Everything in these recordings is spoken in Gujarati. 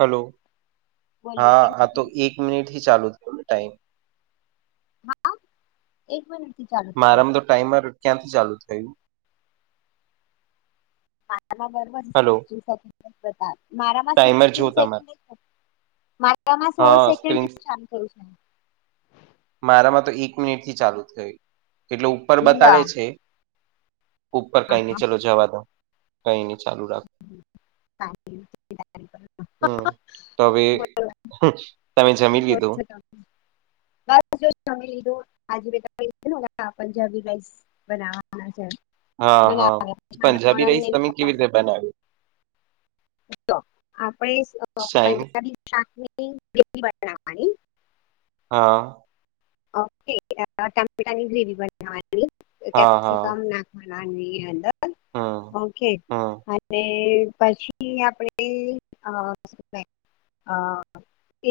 હલો, બોલો હા કેમ આ છો? તો એક મિનિટથી ચાલુ થયો ટાઈમ. હા એક મિનિટ થી ચાલુ થયો મારામાં તો ટાઈમર કેમ ચાલુ થયું? [unintelligible] હલો મારામાં ટાઈમર જો સીકતીન તમારે સેકન્ડ એ થયું મારામાં સોળ હા સેકન્ડ સ્ક્રીન થી જ ચાલું થયું છે. મારામાં તો એક મિનિટથી ચાલુ થયું, એટલે ઉપર છે લ બતાવે હા છે. ઉપર કંઈ ને હા ચાલો જવા દો, કઈને ચાલુ રાખો. સારી રીતે હમ્મ, તો હવે શુ [unintelligible] બસ જો તમે [unintelligible] પંજાબી રાઈસ હા બનાવવાની. [unintelligible] બનેવી. જો આપડે શાઈન પંજાબી શાક ને રોટી બનાવાની. હા. ઓકે, ટમેટાની ગ્રેવી બનાવાની, હા કેપસિકમ ના આની અંદર. હા. ઓકે, હમ અને પછી આપણે અ હા,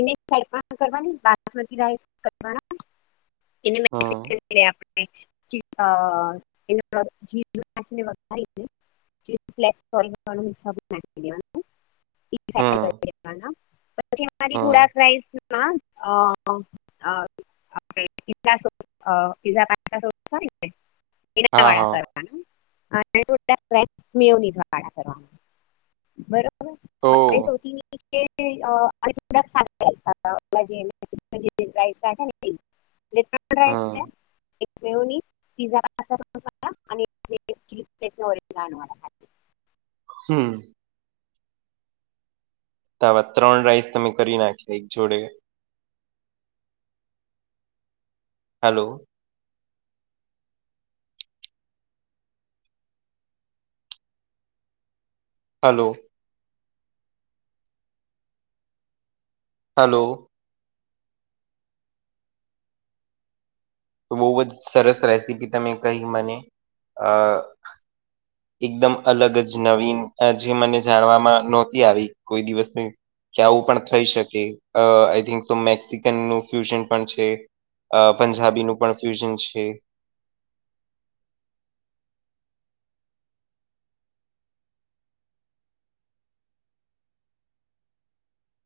એને સાઈડ મા કરવાની, બાસમતી રાઈસ કરવાના. એને મેને હમ સિક્રેટ એ આપણને [unintelligible] [unintelligible] [unintelligible] હમ પછી આમાં થી હમ થોડાસ રાઈસ હા, અ આ પો પઝના વાળ કર હા હા [unintelligible] થોડાક રાઈસ મિઓનિસ વાળા ઓ બનાવુ બરોબર [unintelligible] હવે સૌથી. [unintelligible] એટલે ત્રીપલ રાઈસ હમ થયા. એક મિયોની, પીઝા પાસ્તા સોસવાળા, અને એક ચીલી ફ્લેક્સ ઓરેગાનો વાળા. હમ્મ તો આવા ત્રણ રાઈસ તમે કરી નાખી, એક જોડે. હેલો. હેલો. હલો. તો બહુજ સરસ રેસીપી તમે કહી, મને અ એકદમ અલગ જ નવીન, અ જે મને જાણવામાં નહોતી આવી, કોઈ દિવસે કે આવું પણ થઈ શકે, અ આઈ થિંક તો મેક્સિકન નું ફ્યુઝન પણ છે. અ પંજાબીનું પણ ફ્યુઝન છે.